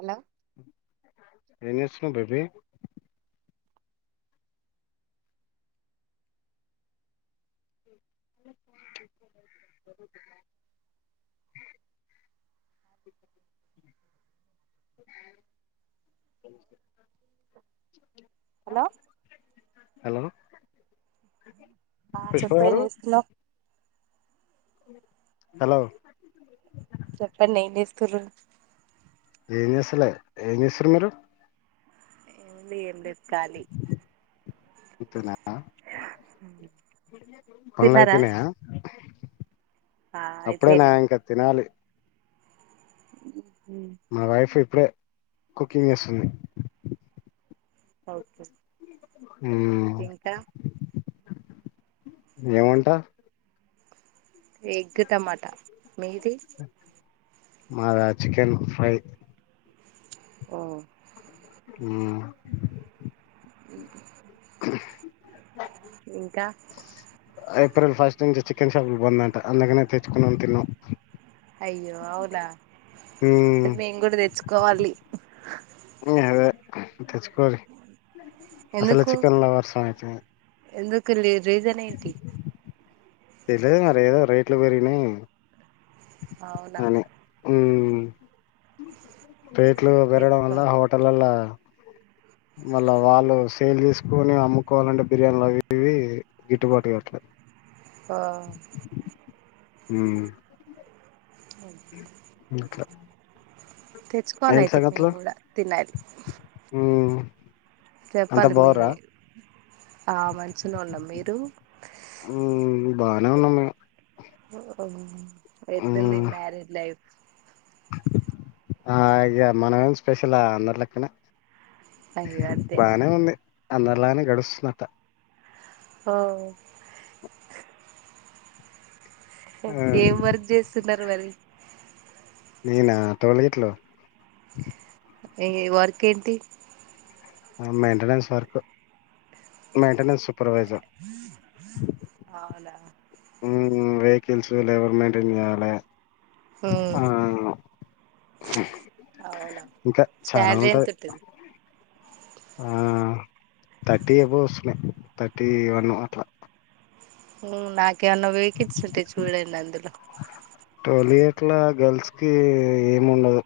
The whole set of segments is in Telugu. హలో ఏస్తుిన బబ [unintelligible] హలో హలో ఆ పుష్ప చెప్పు గారు ఎంచేస్తున్నావ్ హలో చెప్పుకోవచ్చు ఏంచేస్తుండ్రు ఏంచేస్తలే ఎంచేస్తుంద్రూ మీరు ఎంలె కాలీ ఇప్పలా తిన్నారా పనులైపోయినయా ఆ అప్పుడేనా అయిపోయినాయి ఇంకా తినాలి ఉ మ వైఫ్ ఇ ప్పుడే కుకింగ్ వేస్తుంది ఓకే ఇంకా ఏమంటా ఎగ్ టమాటా మీది మాదా చికెన్ ఫ్రై ఓ ఉ ఇంకా ఏప్రిల్ ఫస్ట్ నుంచి చికెన్ షాపులు బంద్ అంట అందుకనే తెచ్చుకునం తిన్నాం అయ్యో అవునా మ్మ్. మెంగూడ త చ్చుకోవాలి తెచ్చకో ఎందుకు ఎందుకు రీజన్ ఏంటి తెలేదు మరి ఏదో రేట్లు పెరిగినయి అవునా ఉ రేట్లు పెరగడం తెచ్చుకోం వల్ల హోటలల్ల మళ్ళా వాళ్ళు సేల్ దీసుకొని అమ్ముకోవాలంటే బిర్యానీలు అవి ఇవి గిట్టుబాటుకావట్లే ఆ ఉ ఓకే అక తెచ్చుకోవాల అయితే మేము కూడా తినాలి ఉమ్ అంతా చెప్పాలి బాగుర్రా మీరే ఆ మంచిలో వాళ్ళం మీరు బానే ఉన్నా మ ఓ ఎట్లుంది మ్యారిడ్ లైఫ్ ఆ ఇగమనమేం ఏం స్పెషల అందరి లెక్కనే అయ్యో అంతేనా అందరిలానే గడుస్తున్నత అఓ ఆ ఏం వర్క్ జేస్తున్నారు మరి నేనా తోల ఇట్లు ఏ వర్క్ ఏంటి మెయింటెనెన్స్ వర్కు మెయింటెనెన్స్ సూపర్వైజర్ అవునా మ్ వెకిల్స్ లేబర్ మెయింటైన్ చేయాలె ఉమ్ ఆ అవునా ఇంకా చాలా శాలరీ ఉంటది. ఎంత ఆ తర్టీ అబొవె వస్తున్నాయి. థర్టీ వన్ అట్ల మ్ నాకేమన్న వేకన్సీ ఉంటే చూడండి అందులో టోల్ గేట్లా గర్ల్స్కి ఏం ఉండదు.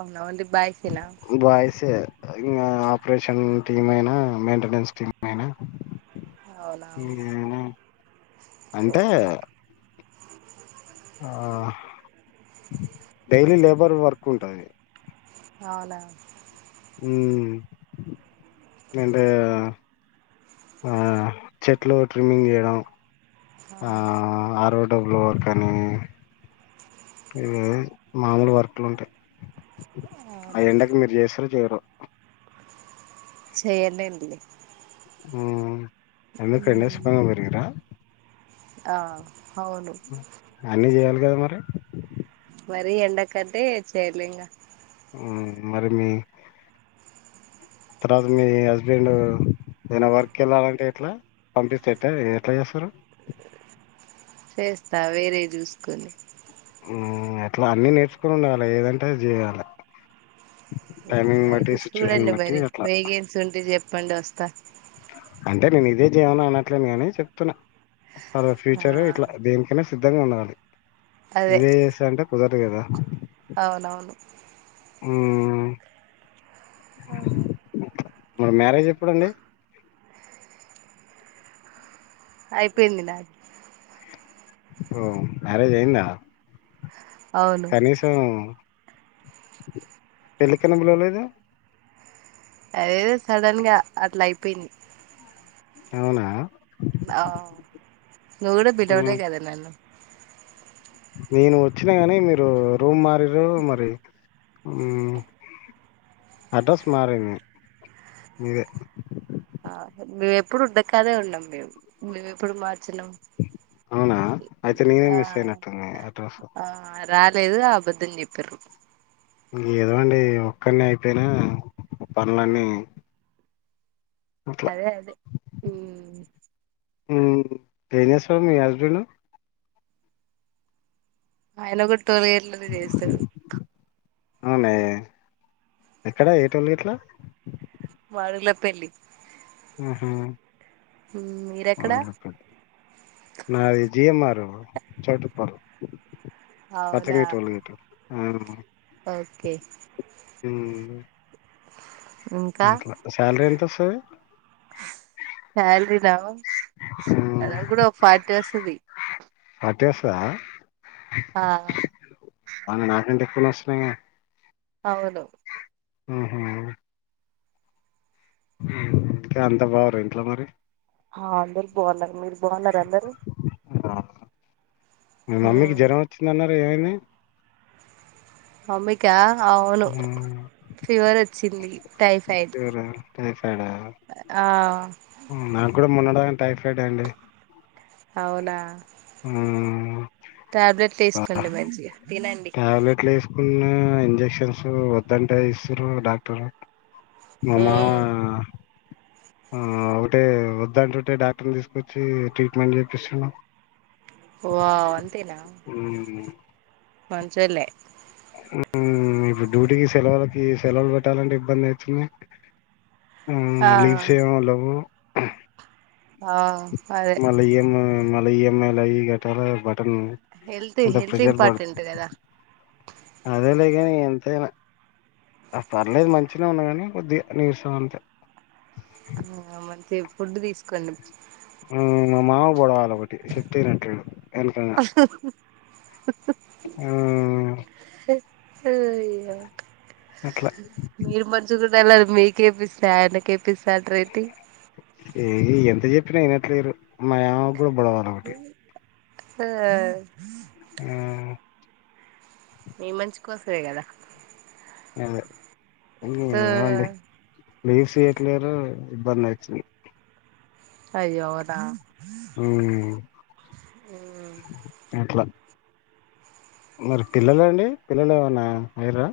అవునా ఓన్లీ బాయ్స్ బాయ్సే ఇంకా ఆపరేషన్ టీమ్ అయినా మెయింటెనెన్స్ టీమ్ అయినా అవునా ఇంగేనా అంటే ఆ డైలీ లేబర్ వర్క్ ఉంటది. అవునా మ్... అంటే ఆ చెట్లు ట్రిమ్మింగ్ చేయడం. ఆ ఆ రో డబ్లో వర్కని ఇ మామూల్ వర్క్లు ఉంటయి. అ అవునా ఎండకి మీరు చేస్తారో చేయరో చేయనండి. మ్ ఎందుకు ఎండె సుఖంగా పెరిగరా ఆ అవును. గదా మరి మరి ఎందుకంటే చేర్లేంగా మ్ మరి మీ తర్వాత మీ హస్బెండ్ ఏదన్న వర్కెళ్ళాలంటే ఎట్లా పంపిస్తే ఎట్లా చేస్తారు. చేస్తా వేరే చూస్కొని. హ్మ్ ఎట్ల అన్ని నేర్చుకొని ఉండలె ఏదంటే అద్ చేయాలె. అయితే అట్లా సూ ప్పండ్ ఒస్త అంటే నేన్ ఇదే చేయమని అన్నట్లే అదో ఫ్యూచర్ ఆ ఇట్లా దేనికన్న సిద్ధంగా ఉండాలి. అదే ఇదే చేస్తా అంటే కుదరదు కదా అవునవును అ అవును మ మ్యారేజ్ ఎప్పుడండి అయిపోయింది నాది ఓ మ్యారేజ్ అయిందా అవును కనీసం పెళ్లికనా పిలవలేదు అదేద సడన్ గా అట్లా అయిపోయింది అవునా ఆ నువ్వు కూడా పిలవలే మ్మ్. కదా నన్ను నేను వచ్చినా కానీ మీరు రూమ్ మారారు మరి అడ్రస్ మార మీ మీదే ఆ మేము ఎప్పుడు ఉన్నాకాదే ఉన్నాం మేము మేము ఎప్పుడు మా అవునా అయితే నేనే ఆ మిస్ అయినట్టుంన అడ్రస్ ఆ రాలేదు ఆ అబద్ధం చెప్పారు ఇం ఏదో అండి ఒక్కని అయిపోయినా పనులన్నీ అట్లా అదే అదే హ ఏం చేస్తాడు మీ హస్బెండ్ ఆయనకుడ [inaudible] చేస్తాడు అవునా ఎక్కడ ఎటిమే గట్లా వాళ్ళల పెళ్లి ఆ ఉమ్, మీరెక్కడ నా నాది జి ఎమ్ ఆర్ చోటు పర్ పచ్చంగ అవునా టోల్గేట్ అవును ఓకే ఇంకా మలా సాలరీ ఎంత స శాలరీనా అద కూడా ఒక ఫార్టీ వస్తుంది అట్టేసా ఆ నాకంటి [inaudible] అవును హ హ హు, కా అంత బావుర ఇంట్లో మరి హా అందరు బాఉన్నరు. మీరు బావున్నర అందరు మమ్మకి జ్వరం వచ్చిందననర్ కు ఏవైంది మమ్మికా అవును, మ్మ్ ఫీవర్ వచ్చింది టైపైడ్, ఫీవరా టైఫాయిడా క్ఆ మొన్న డాకన్ టైఫైడ్ అండి అవునా ఆ టాబ్లెట్లు తీసుకోండి మంచిగా తినండి. కున్న ఇంజెక్షన్స్ వద్దంటే ఎస్సిరు డాక్టరు మా మావ ఉమ్, ఆ ఒకటే వద్దంటుంటే డాక్టర్ని తీసుకొచ్చి ట్రీట్మెంట్ చేపిస్సున్న్ నాకు వావ్ ఉ మంచొల్లే హు, ఇప్పుడు డ్యూటీకి సెలవులకి, సెలవులు పెట్టాలంటే ఇబ్బంది అయ్ తుంది. హు ఆ లీవ్స్ ఏం ఉల్లవు. ఆ ఆ అదే మల ఇయమ్ మల ఇ ఎమ్ లయి కట్టల హెల్త్ హెల్త్ ఇంపార్టెంట్ కదా. అదే లేగాని ఎంతైనా, అ పర్లేదు మంచినే ఉన్నా కాని కొద్దిగా నీర్సం అంతే ఫుడ్డు తీస్ కన్నుం మ మామకు బొడవాలొ ఒస్సర్, ఆ అట్లా మీరు మంచు [unintelligible] మీకేపిస్ ఫ్యాని కి పిసాద్ రేటి ఏ ఎంత చెప్పిన ఇనట్లేరు మాయవ్ కుడ బడల అదొకటి ఆ ఆ మీ మంచి కోసమే కదా అదే ఆ ఏమండి లీవ్స్ ఇయ్యట్లేరు ఇబ్బంది వచ్చింది అయ్యోదా ఉమ్ ఉమ్ అట్లా మరి పిల్లలండి పిల్లలు ఏమన్న అయిర్రా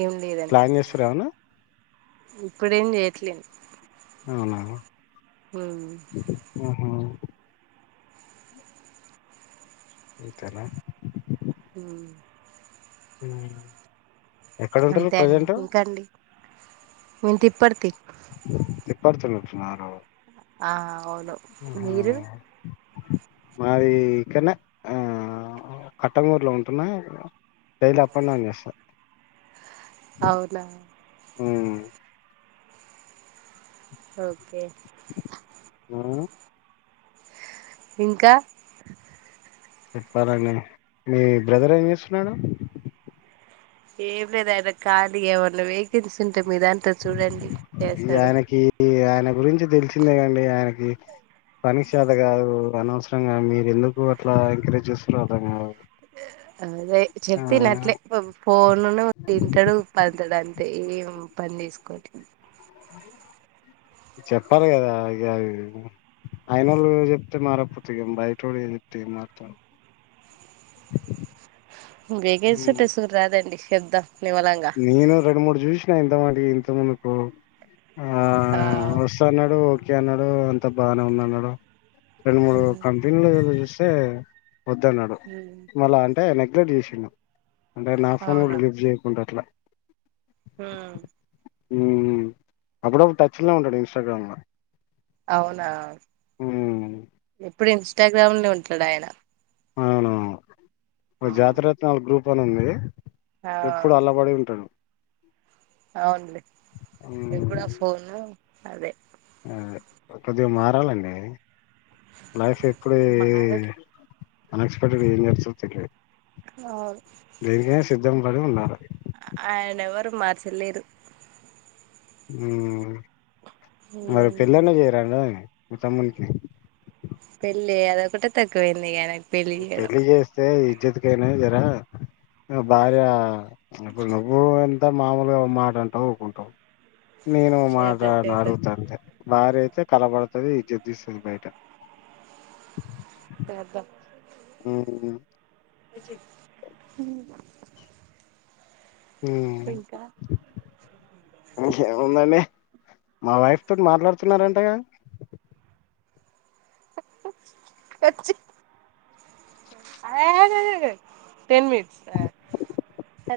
ఏం లేదండి ఇప్పుడేం చేయట్లేదు అవునా ఉమ్ ఆహా ఇతలా ఉమ్ ఉమ్ అంతే అండి ఇంకాండి ఇంతిప్పటి త ఎప్పడు తెలుతున్నారు ఆ అవును మీరు మాది ఇక్కనే కట్టంగూర్లో ఉంటున్న డైలీ అప్ అండ్ డౌన్ చేస్తా అవునా హ్మ్ ఓకే ఆ ఇంకా చెప్పాలండి మీ బ్రదర్ ఏం చేస్తున్నాడు ఏం లేదాయద కాలిగా ఏవన్న వేకెన్సీ ఉంట ఉంటే మీ దాంతో చూడండి ఈ చేస్తాడు ఆయనకి ఆయన గురించి తెలిసిందే కాండి ఆయనకి పని చేత కాదు అనవసరంగా మీరు ఎందుకు అట్లా ఎంకరేజ్ చేస్తుండ్రో అర్థం కాదు అదే ఆ చెప్పిందీ న్నట్లే ఫోను తింటాడు పంతాడు అంతే పని చేసుకోటి చెప్పాలి కదా ఇక అవి అయిన వాళ్ళు చెప్తే మారకపోతే ఏ బయట వోడు ఏ చెప్తే ఏ మారుతాడు వేగే చట్టే సరు రాదండి చెప్తా నేను రెండు మూడు చూసినా ఎంత మాట ఇంత ముందుకు ఆ ఆ వస్తా అన్నాడు ఓకే అన్నాడు ఆ అంత బాగానే ఉందన్నాడు రెండు మూడు ఉమ్ కంపెనీలూ టే వద్దున్నాడు మళ్ళ అ ఎ నెగ్లట్ చేసిండు అంటే నా ఫోన్ కూడా లిఫ్ట్ జే ట్లా ఉఉ ఉ అప్పుడప్పుడు టచ్ లో ఉంటాడు ఇన్స్టాగ్రామ్ లో అవునా మ్మ్ ఎప్పుడ ఇన్స్టాగ్రామ్ లో ఉంటాడాయన అవునువును జాతిరత్నాల గ్రూప్ పప్పనుంది ఎప్పుడు అల్లబడి ఉంటాడు అవున్లే మ్మ్ ఎప్పుడు ఫోను అదే కొద్దిగా మారాలండి లైఫ్ ఎప్పుడు ఏ మారడు అన్ ఎక్సపెక్టెడ్ ఏం చేస్తతిలి అవును దేనికైన సిద్ధం పడి ఉండాలి మార్చల్లేరు ఉ మరి పెళ్లైన చేయరాదా మా తమ్మునికి కి లే అద కుట్ట తక్కువంది క పెళ్ళ జేస్తే ఇజ్జత్ నా జరా భార్య ఇప్పుడు నువ్వు ఎంత మామూలుగా ఉమ్మాటంటావు ఊకుంటావు నేను మాట చేద్దాం చేద్దాం నడుగు తంతే భార కలబడుతది ఇజత్ తీస్తది బయట ఉ ఉ ఉ ఇంకా ఇంకేముందండి మా వైఫ్ తోటి మాట్లాడుతున్నారంటగా వచ్చి ఆ టెన్ మినిట్స్